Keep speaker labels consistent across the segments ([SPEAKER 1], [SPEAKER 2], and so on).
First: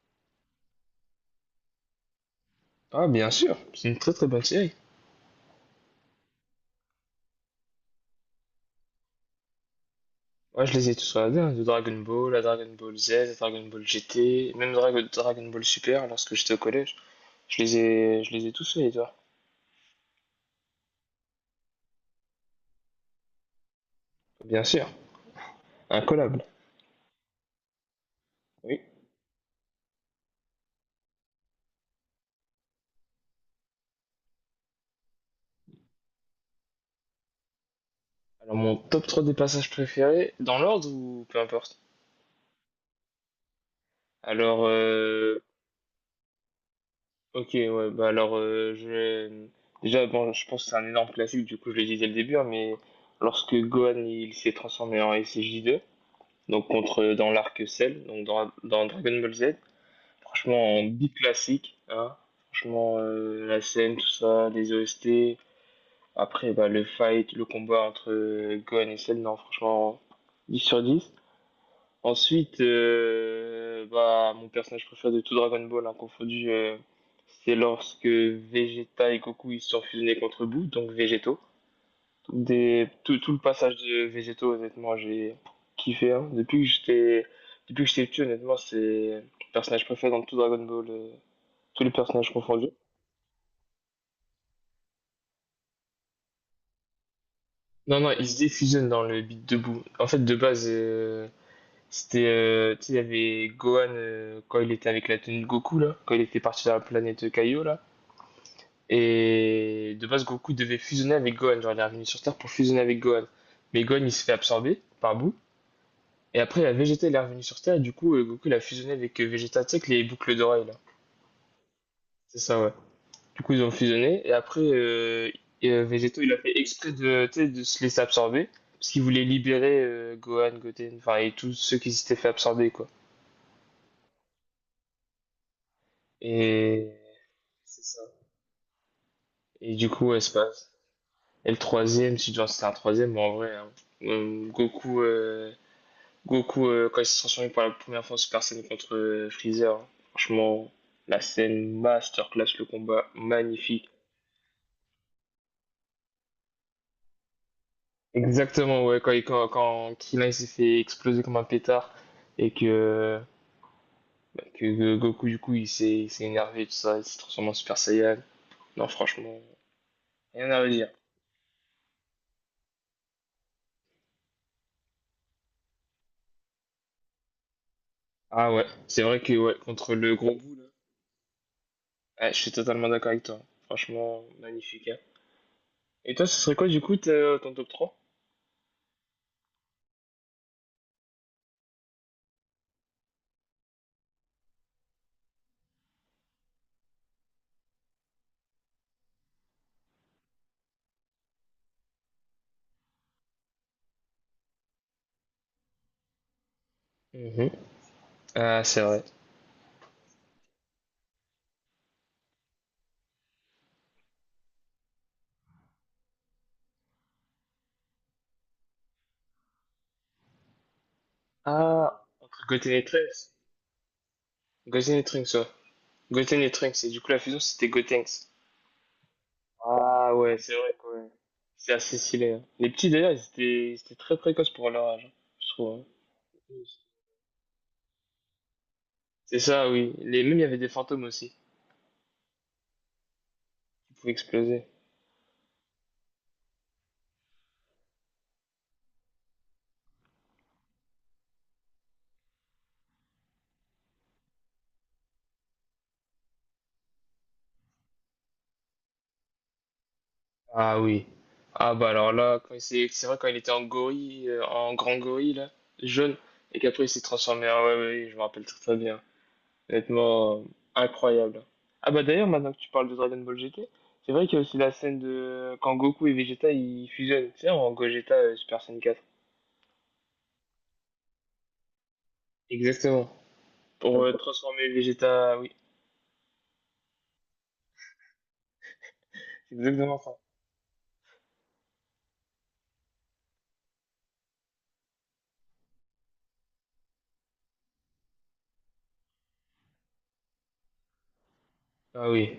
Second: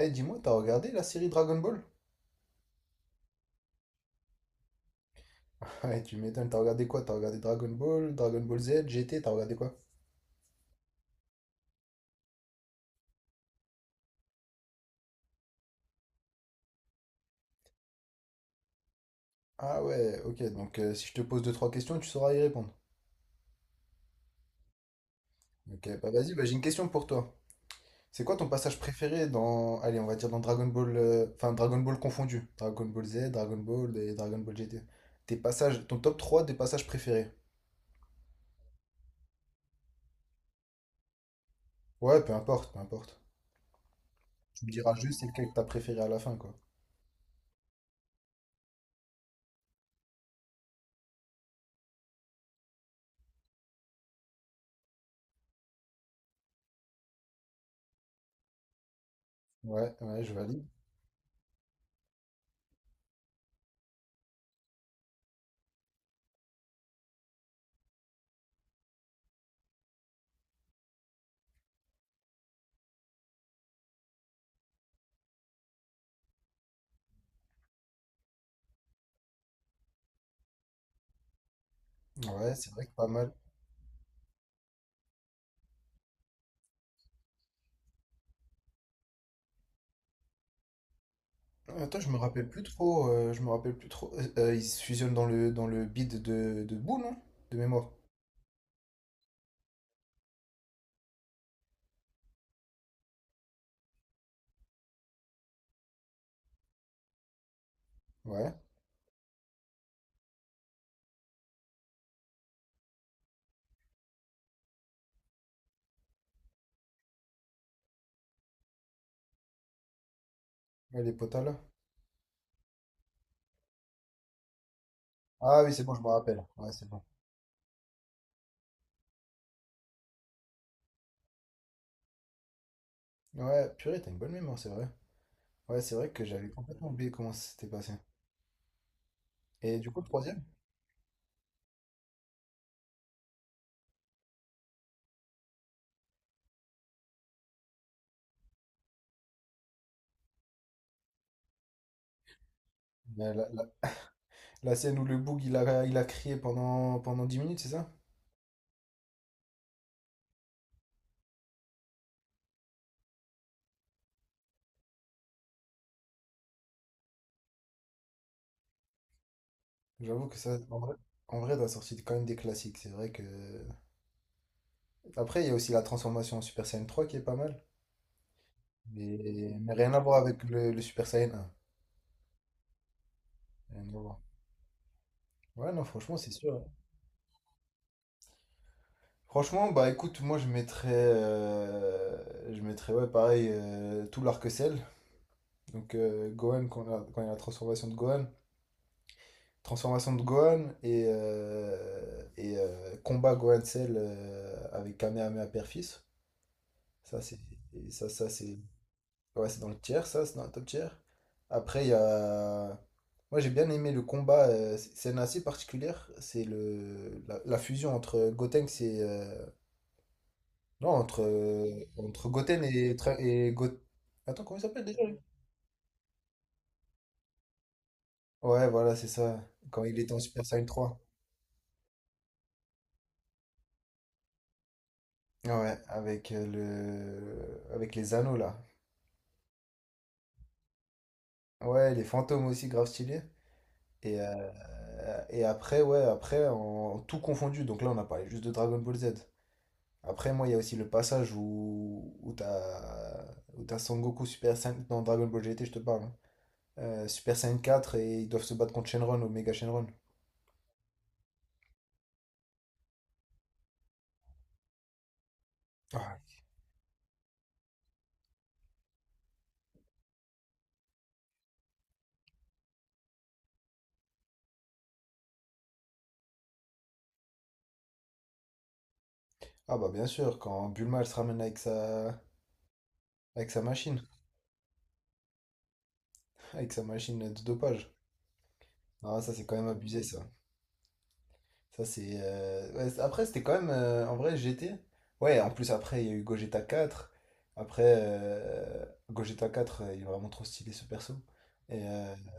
[SPEAKER 1] Eh, dis-moi, t'as regardé la série Dragon Ball?
[SPEAKER 2] Ah, bien sûr, c'est une très très bonne série.
[SPEAKER 1] Ouais, tu m'étonnes, t'as regardé quoi? T'as regardé Dragon Ball, Dragon Ball Z, GT, t'as regardé quoi?
[SPEAKER 2] Ouais, je les ai tous regardés, hein, de Dragon Ball à Dragon Ball Z, à Dragon Ball GT, même Dragon Ball Super lorsque j'étais au collège. Je les ai tous faits, toi.
[SPEAKER 1] Ah ouais, ok, donc si je te pose deux, trois questions, tu sauras y répondre.
[SPEAKER 2] Bien sûr,
[SPEAKER 1] Ok, bah vas-y, bah,
[SPEAKER 2] incollable.
[SPEAKER 1] j'ai une question pour toi. C'est quoi ton passage
[SPEAKER 2] Oui.
[SPEAKER 1] préféré dans, allez, on va dire dans Dragon Ball, enfin Dragon Ball confondu, Dragon Ball Z, Dragon Ball et Dragon Ball GT. Tes passages, ton top 3 des passages préférés.
[SPEAKER 2] Alors, mon top 3 des passages préférés, dans l'ordre ou peu importe?
[SPEAKER 1] Ouais, peu importe, peu importe. Tu
[SPEAKER 2] Alors,
[SPEAKER 1] me diras juste c'est lequel que t'as préféré à la fin, quoi.
[SPEAKER 2] ok, ouais, bah alors, Déjà, bon, je pense que c'est un énorme classique, du coup, je l'ai dit dès le début, hein, mais lorsque Gohan il s'est transformé en S J deux donc contre dans l'arc Cell, donc dans Dragon Ball Z.
[SPEAKER 1] Ouais, ouais, je valide.
[SPEAKER 2] Franchement, en beat classique, hein. Franchement, la scène, tout ça, les OST. Après, bah, le fight, le combat entre Gohan et Cell, non, franchement, 10 sur 10. Ensuite, bah, mon personnage préféré de tout Dragon Ball, hein, confondu, c'est lorsque Vegeta et Goku ils se sont fusionnés contre Boo, donc Végéto.
[SPEAKER 1] Ouais, c'est vrai
[SPEAKER 2] Des,
[SPEAKER 1] que pas
[SPEAKER 2] tout,
[SPEAKER 1] mal.
[SPEAKER 2] tout le passage de Végéto, honnêtement, j'ai kiffé, hein. Depuis que j'étais petit, honnêtement, c'est le personnage préféré dans tout Dragon Ball, tous les
[SPEAKER 1] Attends, je me
[SPEAKER 2] personnages
[SPEAKER 1] rappelle plus
[SPEAKER 2] confondus.
[SPEAKER 1] trop. Je me rappelle plus trop. Ils se fusionnent dans le bid de boue, non? De mémoire.
[SPEAKER 2] Non, non, ils se défusionnent dans le beat debout. En fait, de base, c'était, tu sais, il y avait Gohan quand il était avec la tenue de Goku, là, quand il était parti dans la planète Kaio, là.
[SPEAKER 1] Ouais.
[SPEAKER 2] Et de base, Goku devait fusionner avec Gohan. Genre, il est revenu sur Terre pour fusionner avec Gohan. Mais Gohan, il se fait absorber par bout. Et après, la Vegeta, elle est revenue sur Terre. Et du coup, Goku, il a fusionné avec Vegeta, tu sais, avec les boucles d'oreilles, là.
[SPEAKER 1] Ouais, les potas là.
[SPEAKER 2] C'est ça, ouais. Du coup, ils ont fusionné. Et après,
[SPEAKER 1] Ah
[SPEAKER 2] et,
[SPEAKER 1] oui, c'est bon, je me
[SPEAKER 2] Végéto, il a
[SPEAKER 1] rappelle.
[SPEAKER 2] fait
[SPEAKER 1] Ouais, c'est
[SPEAKER 2] exprès
[SPEAKER 1] bon.
[SPEAKER 2] de, tu sais, de se laisser absorber. Parce qu'il voulait libérer Gohan, Goten, enfin, et tous ceux qui s'étaient fait absorber, quoi.
[SPEAKER 1] Ouais, purée, t'as une bonne mémoire, c'est vrai. Ouais, c'est vrai que j'avais complètement
[SPEAKER 2] Et
[SPEAKER 1] oublié comment ça s'était
[SPEAKER 2] c'est
[SPEAKER 1] passé.
[SPEAKER 2] ça. Et
[SPEAKER 1] Et
[SPEAKER 2] du
[SPEAKER 1] du coup, le
[SPEAKER 2] coup, ouais, c'est
[SPEAKER 1] troisième?
[SPEAKER 2] pas... Et le troisième, si tu vois, c'était un troisième, mais en vrai, hein, Goku, Goku quand il s'est transformé pour la première fois en Super Saiyan contre Freezer, hein, franchement, la scène masterclass, le combat
[SPEAKER 1] La
[SPEAKER 2] magnifique.
[SPEAKER 1] la- scène où le boug il a crié pendant 10 minutes, c'est ça?
[SPEAKER 2] Exactement, ouais, quand Krillin il s'est fait exploser comme un pétard et que, bah, que Goku, du coup, il s'est énervé, tout ça, il s'est transformé en Super Saiyan. Non, franchement,
[SPEAKER 1] J'avoue que
[SPEAKER 2] rien
[SPEAKER 1] ça,
[SPEAKER 2] à
[SPEAKER 1] en
[SPEAKER 2] redire.
[SPEAKER 1] vrai, t'as sorti quand même des classiques. C'est vrai que. Après, il y a aussi la transformation en Super Saiyan 3 qui est pas mal.
[SPEAKER 2] Ah ouais, c'est
[SPEAKER 1] Mais,
[SPEAKER 2] vrai que, ouais,
[SPEAKER 1] mais rien
[SPEAKER 2] contre
[SPEAKER 1] à
[SPEAKER 2] le
[SPEAKER 1] voir
[SPEAKER 2] gros
[SPEAKER 1] avec
[SPEAKER 2] bout, là,
[SPEAKER 1] le Super Saiyan 1.
[SPEAKER 2] ouais, je suis totalement d'accord avec toi.
[SPEAKER 1] Rien à voir.
[SPEAKER 2] Franchement, magnifique, hein.
[SPEAKER 1] Ouais, non,
[SPEAKER 2] Et
[SPEAKER 1] franchement,
[SPEAKER 2] toi,
[SPEAKER 1] c'est
[SPEAKER 2] ce serait
[SPEAKER 1] sûr, hein.
[SPEAKER 2] quoi, du coup, ton top trois.
[SPEAKER 1] Franchement, bah écoute, moi je mettrais ouais, pareil, tout l'arc-en-ciel. Donc Gohan, quand il y a la transformation de Gohan et combat Gohan Cell avec Kamehameha Père-Fils. Ça, c'est,
[SPEAKER 2] Mhm.
[SPEAKER 1] et ça c'est,
[SPEAKER 2] Ah, c'est vrai.
[SPEAKER 1] ouais, c'est dans le tiers, ça, c'est dans le top tiers. Après, il y a, moi j'ai bien aimé le combat, c'est une assez particulière, c'est la fusion entre Gotenks et, Non, entre, euh,
[SPEAKER 2] Ah,
[SPEAKER 1] entre
[SPEAKER 2] entre
[SPEAKER 1] Goten
[SPEAKER 2] Goten et
[SPEAKER 1] et, Tra-
[SPEAKER 2] Trunks.
[SPEAKER 1] et Go- Attends, comment il s'appelle
[SPEAKER 2] Goten
[SPEAKER 1] déjà,
[SPEAKER 2] et
[SPEAKER 1] lui?
[SPEAKER 2] Trunks, ouais. Goten et Trunks, et du coup, la fusion, c'était Gotenks.
[SPEAKER 1] Ouais, voilà, c'est ça. Quand il était
[SPEAKER 2] Ah
[SPEAKER 1] en
[SPEAKER 2] ouais,
[SPEAKER 1] Super
[SPEAKER 2] c'est
[SPEAKER 1] Saiyan
[SPEAKER 2] vrai que
[SPEAKER 1] trois.
[SPEAKER 2] ouais. C'est assez stylé, hein. Les petits d'ailleurs, ils étaient très précoces pour leur âge, hein, je
[SPEAKER 1] Ouais,
[SPEAKER 2] trouve, hein.
[SPEAKER 1] avec les anneaux là.
[SPEAKER 2] C'est ça, oui. Les mêmes, il y avait des fantômes aussi
[SPEAKER 1] Ouais, les fantômes aussi grave stylés.
[SPEAKER 2] qui pouvaient
[SPEAKER 1] Et,
[SPEAKER 2] exploser.
[SPEAKER 1] euh, et après, ouais, après, en tout confondu. Donc là, on a parlé juste de Dragon Ball Z. Après, moi, il y a aussi le passage où t'as Son Goku Super Saiyan dans Dragon Ball GT, je te parle, hein. Super Saiyan 4 et ils doivent se battre contre Shenron, Omega Shenron.
[SPEAKER 2] Ah oui. Ah bah alors là, c'est vrai quand il était en gorille, en grand gorille là, jaune,
[SPEAKER 1] Ah.
[SPEAKER 2] et qu'après il s'est transformé en... Ouais, ouais, ouais, je me rappelle très très bien. Honnêtement, incroyable, hein. Ah bah d'ailleurs, maintenant que tu parles de Dragon Ball GT, c'est vrai qu'il y a aussi la scène de... Quand Goku et Vegeta, ils fusionnent, tu sais, en Gogeta Super Saiyan 4.
[SPEAKER 1] Ah bah bien sûr, quand Bulma elle se ramène avec sa
[SPEAKER 2] Exactement.
[SPEAKER 1] machine,
[SPEAKER 2] Pour transformer Vegeta, oui.
[SPEAKER 1] avec sa machine de dopage. Ah ça c'est quand
[SPEAKER 2] C'est
[SPEAKER 1] même
[SPEAKER 2] exactement
[SPEAKER 1] abusé
[SPEAKER 2] ça.
[SPEAKER 1] ça. Ça c'est ouais, après c'était quand même en vrai G T Ouais, en plus après il y a eu Gogeta quatre. Après Gogeta 4 il est vraiment trop stylé ce perso. Et,
[SPEAKER 2] Ah
[SPEAKER 1] euh,
[SPEAKER 2] oui,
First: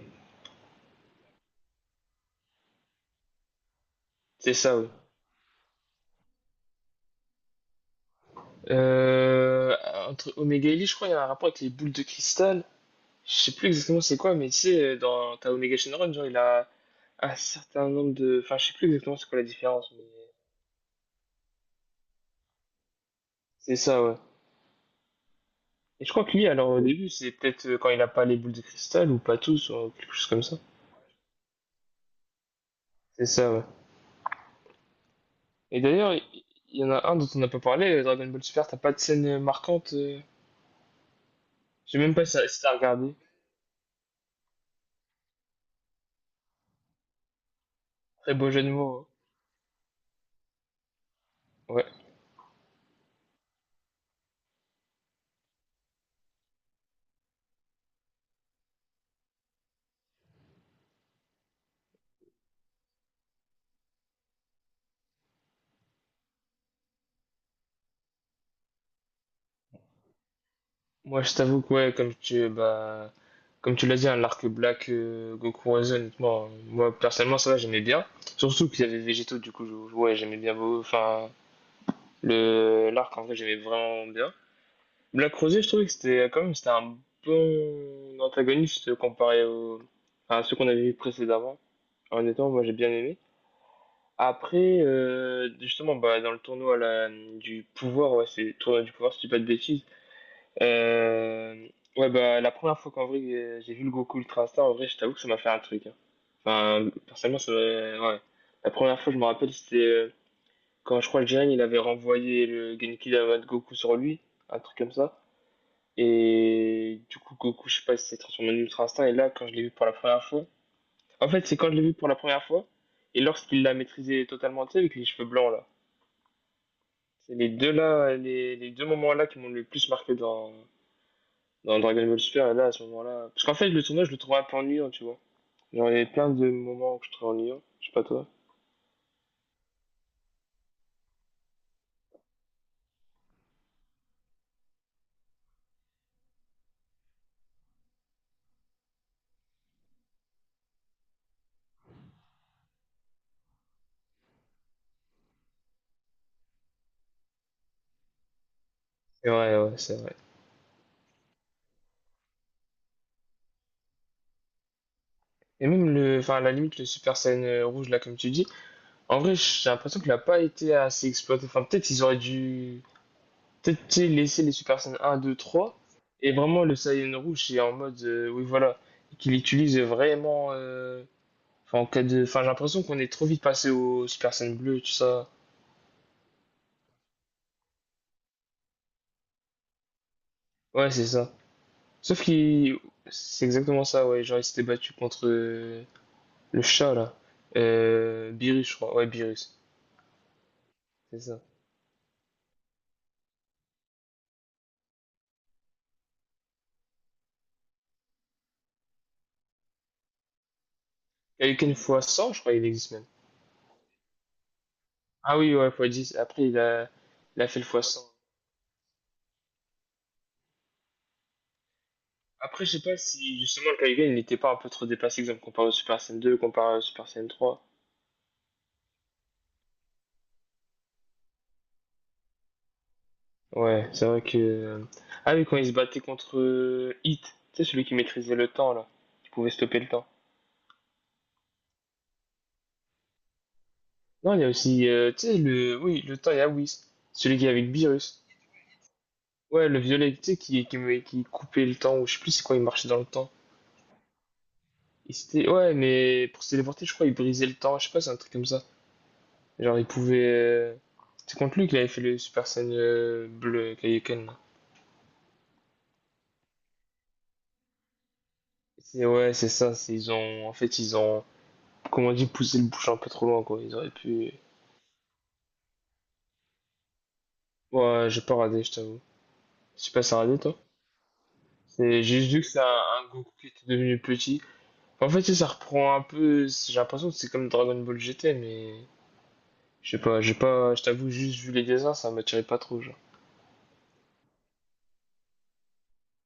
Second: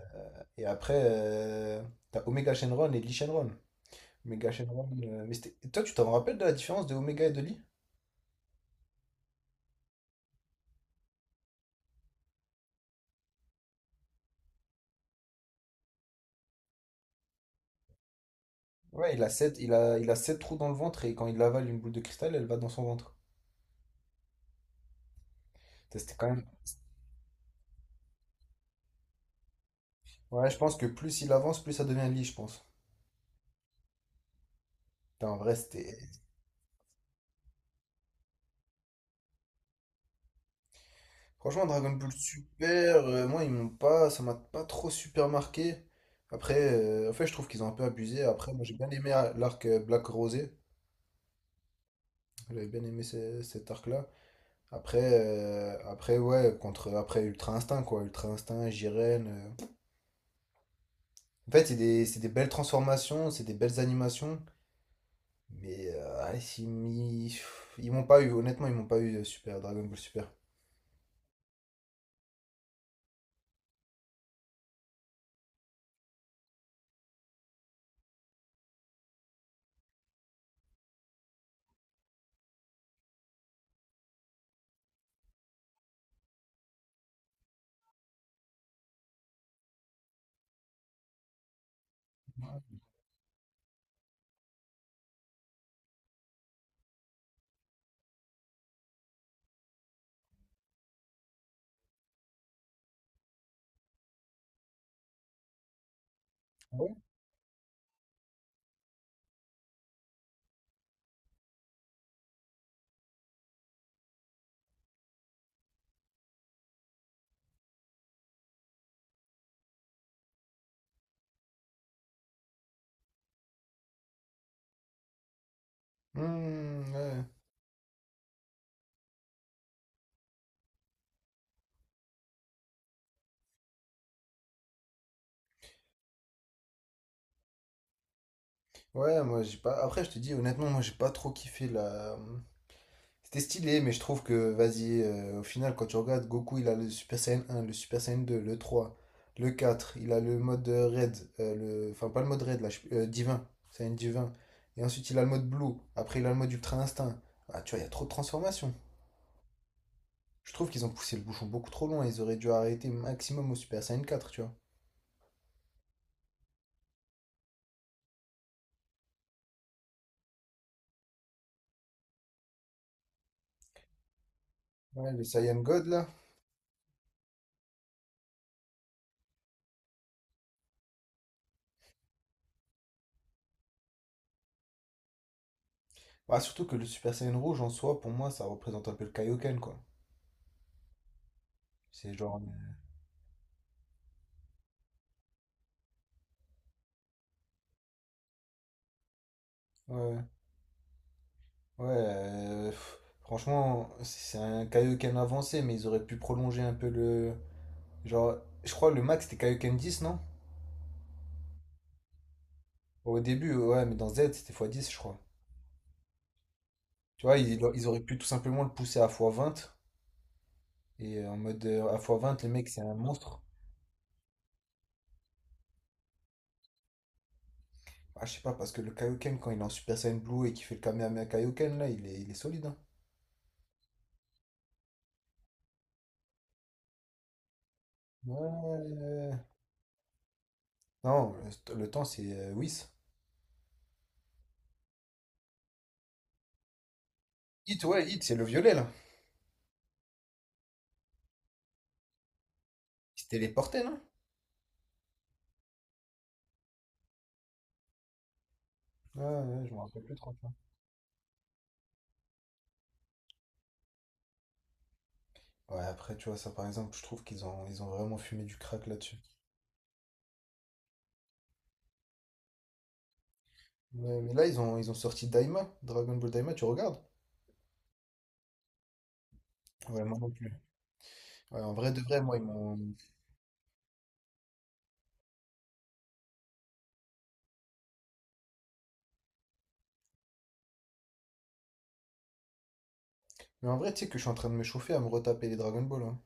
[SPEAKER 1] et après t'as Omega Shenron et Lee Shenron. Omega
[SPEAKER 2] c'est ça,
[SPEAKER 1] Shenron
[SPEAKER 2] oui.
[SPEAKER 1] mais toi tu t'en rappelles de la différence de Omega et de Lee?
[SPEAKER 2] Euh, Entre Omega et Lee, je crois qu'il y a un rapport avec les boules de cristal. Je sais plus exactement c'est quoi, mais tu sais, dans ta Omega Shenron, genre, il a un certain nombre de... Enfin, je sais plus
[SPEAKER 1] Ouais,
[SPEAKER 2] exactement
[SPEAKER 1] il a
[SPEAKER 2] c'est quoi la
[SPEAKER 1] sept il
[SPEAKER 2] différence,
[SPEAKER 1] a
[SPEAKER 2] mais
[SPEAKER 1] il a sept trous dans le ventre et quand il avale une boule de cristal, elle va dans son ventre.
[SPEAKER 2] c'est ça, ouais.
[SPEAKER 1] Ça,
[SPEAKER 2] Et je
[SPEAKER 1] c'était
[SPEAKER 2] crois
[SPEAKER 1] quand
[SPEAKER 2] que
[SPEAKER 1] même.
[SPEAKER 2] lui, alors au début, c'est peut-être quand il a pas les boules de cristal, ou pas tous, ou quelque chose comme
[SPEAKER 1] Ouais, je
[SPEAKER 2] ça.
[SPEAKER 1] pense que plus il avance, plus ça devient lit, je pense.
[SPEAKER 2] C'est ça, ouais.
[SPEAKER 1] Putain, en vrai,
[SPEAKER 2] Et
[SPEAKER 1] c'était...
[SPEAKER 2] d'ailleurs, il y en a un dont on n'a pas parlé, Dragon Ball Super, t'as pas de scène marquante,
[SPEAKER 1] Franchement, Dragon
[SPEAKER 2] je sais
[SPEAKER 1] Ball
[SPEAKER 2] même pas si t'as
[SPEAKER 1] Super,
[SPEAKER 2] regardé.
[SPEAKER 1] moi, ils m'ont pas... Ça m'a pas trop super marqué. Après, en fait, je trouve qu'ils ont un peu abusé.
[SPEAKER 2] Très beau
[SPEAKER 1] Après, moi,
[SPEAKER 2] jeu de
[SPEAKER 1] j'ai bien
[SPEAKER 2] mots, hein.
[SPEAKER 1] aimé l'arc Black Rosé.
[SPEAKER 2] Ouais,
[SPEAKER 1] J'avais bien aimé cet arc-là. Après, après, ouais, contre... Après, Ultra Instinct, quoi. Ultra Instinct, Jiren... En fait, c'est des belles transformations, c'est des belles animations. Mais ah, ils m'y- ils m'ont pas eu, honnêtement, ils m'ont pas eu Super, Dragon Ball Super.
[SPEAKER 2] moi je t'avoue que ouais, comme tu l'as dit, hein, l'arc Black Goku Horizon, honnêtement, moi personnellement ça va, j'aimais bien. Surtout qu'il y avait Végéto, du coup, ouais, j'aimais bien beau enfin le l'arc en vrai, j'aimais vraiment bien. Black Rosé, je trouvais que c'était quand même c'était un bon antagoniste comparé au, à ceux qu'on avait vu précédemment. Honnêtement, moi j'ai bien aimé. Après, justement, bah, dans le tournoi là, du pouvoir, ouais, c'est tournoi du pouvoir, si tu dis pas de bêtises. Euh, ouais, bah, la première fois qu'en vrai j'ai vu le Goku Ultra Star, en vrai, je t'avoue que ça m'a fait un truc, hein.
[SPEAKER 1] Ah
[SPEAKER 2] Enfin,
[SPEAKER 1] ouais.
[SPEAKER 2] personnellement, ouais. La première fois, je me rappelle, c'était quand je crois que Jiren il avait renvoyé le Genki Dama de Goku sur lui, un truc comme ça. Et du coup, Goku, je sais pas, il s'est transformé en Ultra Instinct. Et là, quand je l'ai vu pour la première fois, en fait, c'est quand je l'ai vu pour la première fois et lorsqu'il l'a maîtrisé totalement, tu sais, avec les cheveux blancs là.
[SPEAKER 1] Hmm, ouais.
[SPEAKER 2] C'est les deux là, les deux moments là qui m'ont le plus marqué dans, dans Dragon Ball Super, là, à ce moment-là. Parce qu'en fait, le tournoi, je le trouvais un peu ennuyant, tu vois. Genre, il y avait plein de moments où je trouvais ennuyant. Je sais pas toi.
[SPEAKER 1] Ouais, moi j'ai pas. Après, je te dis honnêtement, moi j'ai pas trop kiffé la. C'était stylé, mais je trouve que, vas-y, au final, quand tu regardes, Goku il a le Super Saiyan un le Super Saiyan 2 le 3 le 4 il a le mode Red, le... enfin pas le mode Red, là, Divin, Saiyan Divin. Et ensuite il a le mode Blue, après il a le mode Ultra Instinct. Ah, tu vois, il y a trop de transformations.
[SPEAKER 2] Et ouais, ouais, c'est vrai.
[SPEAKER 1] Je trouve qu'ils ont poussé le bouchon beaucoup trop loin, ils auraient dû arrêter maximum au Super Saiyan 4 tu vois.
[SPEAKER 2] Et même le, enfin, à la limite, le Super Saiyan rouge, là, comme tu dis, en vrai, j'ai l'impression qu'il a pas été assez exploité. Enfin, peut-être ils auraient dû, peut-être tu sais, laisser les Super Saiyan
[SPEAKER 1] Ouais,
[SPEAKER 2] un,
[SPEAKER 1] le
[SPEAKER 2] 2,
[SPEAKER 1] Saiyan
[SPEAKER 2] 3
[SPEAKER 1] God là.
[SPEAKER 2] et vraiment le Saiyan rouge, c'est en mode, oui, voilà, qu'il utilise vraiment, enfin, en cas de, enfin, j'ai l'impression qu'on est trop vite passé au Super Saiyan bleu, tout ça.
[SPEAKER 1] Bah, surtout que le Super Saiyan Rouge en soi, pour moi, ça représente un peu le Kaioken, quoi.
[SPEAKER 2] Ouais, c'est ça.
[SPEAKER 1] C'est
[SPEAKER 2] Sauf
[SPEAKER 1] genre.
[SPEAKER 2] qu'il. C'est exactement ça, ouais. Genre, il s'était battu contre le chat, là. Beerus, je crois. Ouais, Beerus.
[SPEAKER 1] Ouais, ouais.
[SPEAKER 2] C'est ça.
[SPEAKER 1] Ouais, pff, franchement, c'est un Kaioken avancé, mais ils auraient pu prolonger un peu le. Genre, je crois le max c'était Kaioken 10, non?
[SPEAKER 2] Quelqu'un fois cent je crois, il existe même.
[SPEAKER 1] Au début, ouais, mais dans Z c'était fois 10 je crois.
[SPEAKER 2] Ah oui, ouais, fois dix. Après,
[SPEAKER 1] Tu vois,
[SPEAKER 2] il a
[SPEAKER 1] ils,
[SPEAKER 2] fait le fois
[SPEAKER 1] ils auraient
[SPEAKER 2] cent.
[SPEAKER 1] pu tout simplement le pousser à fois 20 et en mode à fois 20 les
[SPEAKER 2] Après,
[SPEAKER 1] mecs,
[SPEAKER 2] je
[SPEAKER 1] c'est
[SPEAKER 2] sais
[SPEAKER 1] un
[SPEAKER 2] pas si
[SPEAKER 1] monstre.
[SPEAKER 2] justement le Kaigan, il n'était pas un peu trop dépassé, exemple, comparé au Super Saiyan 2, comparé au Super Saiyan trois.
[SPEAKER 1] Ah, je sais pas, parce que le Kaioken, quand il est en Super Saiyan Blue et qu'il fait le Kamehameha Kaioken, là, il est solide, hein.
[SPEAKER 2] Ouais, c'est vrai que, ah oui, quand il se battait contre Hit, tu sais, celui qui maîtrisait le temps, là. Qui
[SPEAKER 1] Ouais.
[SPEAKER 2] pouvait stopper le temps.
[SPEAKER 1] Non, le temps c'est Whis.
[SPEAKER 2] Non, il y a aussi, tu sais, le. Oui, le temps, il y a Whis. Celui qui est avec
[SPEAKER 1] Hit, ouais, Hit,
[SPEAKER 2] Beerus.
[SPEAKER 1] c'est le violet, là.
[SPEAKER 2] Ouais, le violet, tu sais, qui coupait le temps, ou je sais plus c'est quoi, il marchait dans le
[SPEAKER 1] Il se
[SPEAKER 2] temps.
[SPEAKER 1] téléportait, non?
[SPEAKER 2] Et c'était, ouais, mais pour se téléporter, je crois, il brisait le temps, je sais pas, c'est un truc comme ça.
[SPEAKER 1] Ouais, ouais, je
[SPEAKER 2] Genre,
[SPEAKER 1] me
[SPEAKER 2] il
[SPEAKER 1] rappelle plus
[SPEAKER 2] pouvait,
[SPEAKER 1] trop.
[SPEAKER 2] c'est contre lui qu'il avait fait le Super Saiyan bleu Kaioken, là.
[SPEAKER 1] Ouais, après, tu vois, ça par exemple, je trouve qu'ils ont vraiment fumé du crack
[SPEAKER 2] C'est,
[SPEAKER 1] là-dessus.
[SPEAKER 2] ouais, c'est ça, c'est, ils ont. En fait, ils ont, comment on dit, poussé le bouchon un peu trop loin, quoi. Ils auraient
[SPEAKER 1] Ouais,
[SPEAKER 2] pu.
[SPEAKER 1] mais là, ils ont sorti Daima, Dragon Ball Daima, tu regardes?
[SPEAKER 2] Ouais, j'ai pas radé, je t'avoue. Je sais
[SPEAKER 1] Ouais,
[SPEAKER 2] pas,
[SPEAKER 1] moi
[SPEAKER 2] ça a
[SPEAKER 1] non
[SPEAKER 2] radé,
[SPEAKER 1] plus.
[SPEAKER 2] toi?
[SPEAKER 1] Ouais, en vrai de
[SPEAKER 2] C'est j'ai
[SPEAKER 1] vrai,
[SPEAKER 2] juste
[SPEAKER 1] moi,
[SPEAKER 2] vu
[SPEAKER 1] ils
[SPEAKER 2] que c'est
[SPEAKER 1] m'ont.
[SPEAKER 2] un Goku qui était devenu petit. En fait, tu sais, ça reprend un peu. J'ai l'impression que c'est comme Dragon Ball GT, mais. Je sais pas, j'ai pas, je t'avoue, juste vu les dessins, ça m'attirait pas trop, genre.
[SPEAKER 1] Mais en vrai, tu sais que je suis en train de me chauffer à me retaper les Dragon Ball, hein.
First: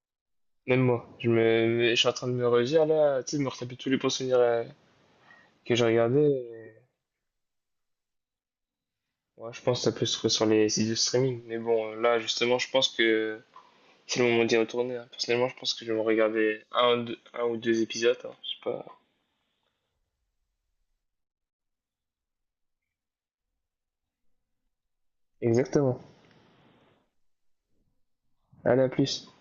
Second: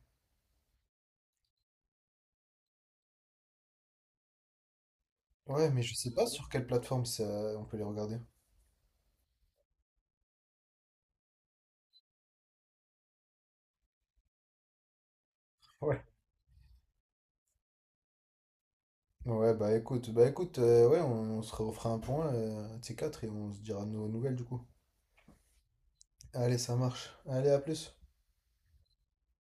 [SPEAKER 2] Même moi, je me, je suis en train de me redire là, tu sais, de me retaper tous les bons souvenirs
[SPEAKER 1] Ouais,
[SPEAKER 2] que
[SPEAKER 1] mais
[SPEAKER 2] j'ai
[SPEAKER 1] je sais
[SPEAKER 2] regardés.
[SPEAKER 1] pas sur quelle plateforme ça... on peut les regarder.
[SPEAKER 2] Ouais, je pense que ça peut se trouver sur les sites de streaming. Mais bon, là, justement, je pense que c'est le moment d'y retourner, hein. Personnellement, je pense que je vais me
[SPEAKER 1] Ouais.
[SPEAKER 2] regarder un ou deux épisodes, hein, je sais pas.
[SPEAKER 1] Ouais, bah écoute, ouais, on se refera un point, T4, et on se dira nos nouvelles du coup.
[SPEAKER 2] Exactement.
[SPEAKER 1] Allez, ça marche. Allez, à plus.
[SPEAKER 2] Allez, à plus.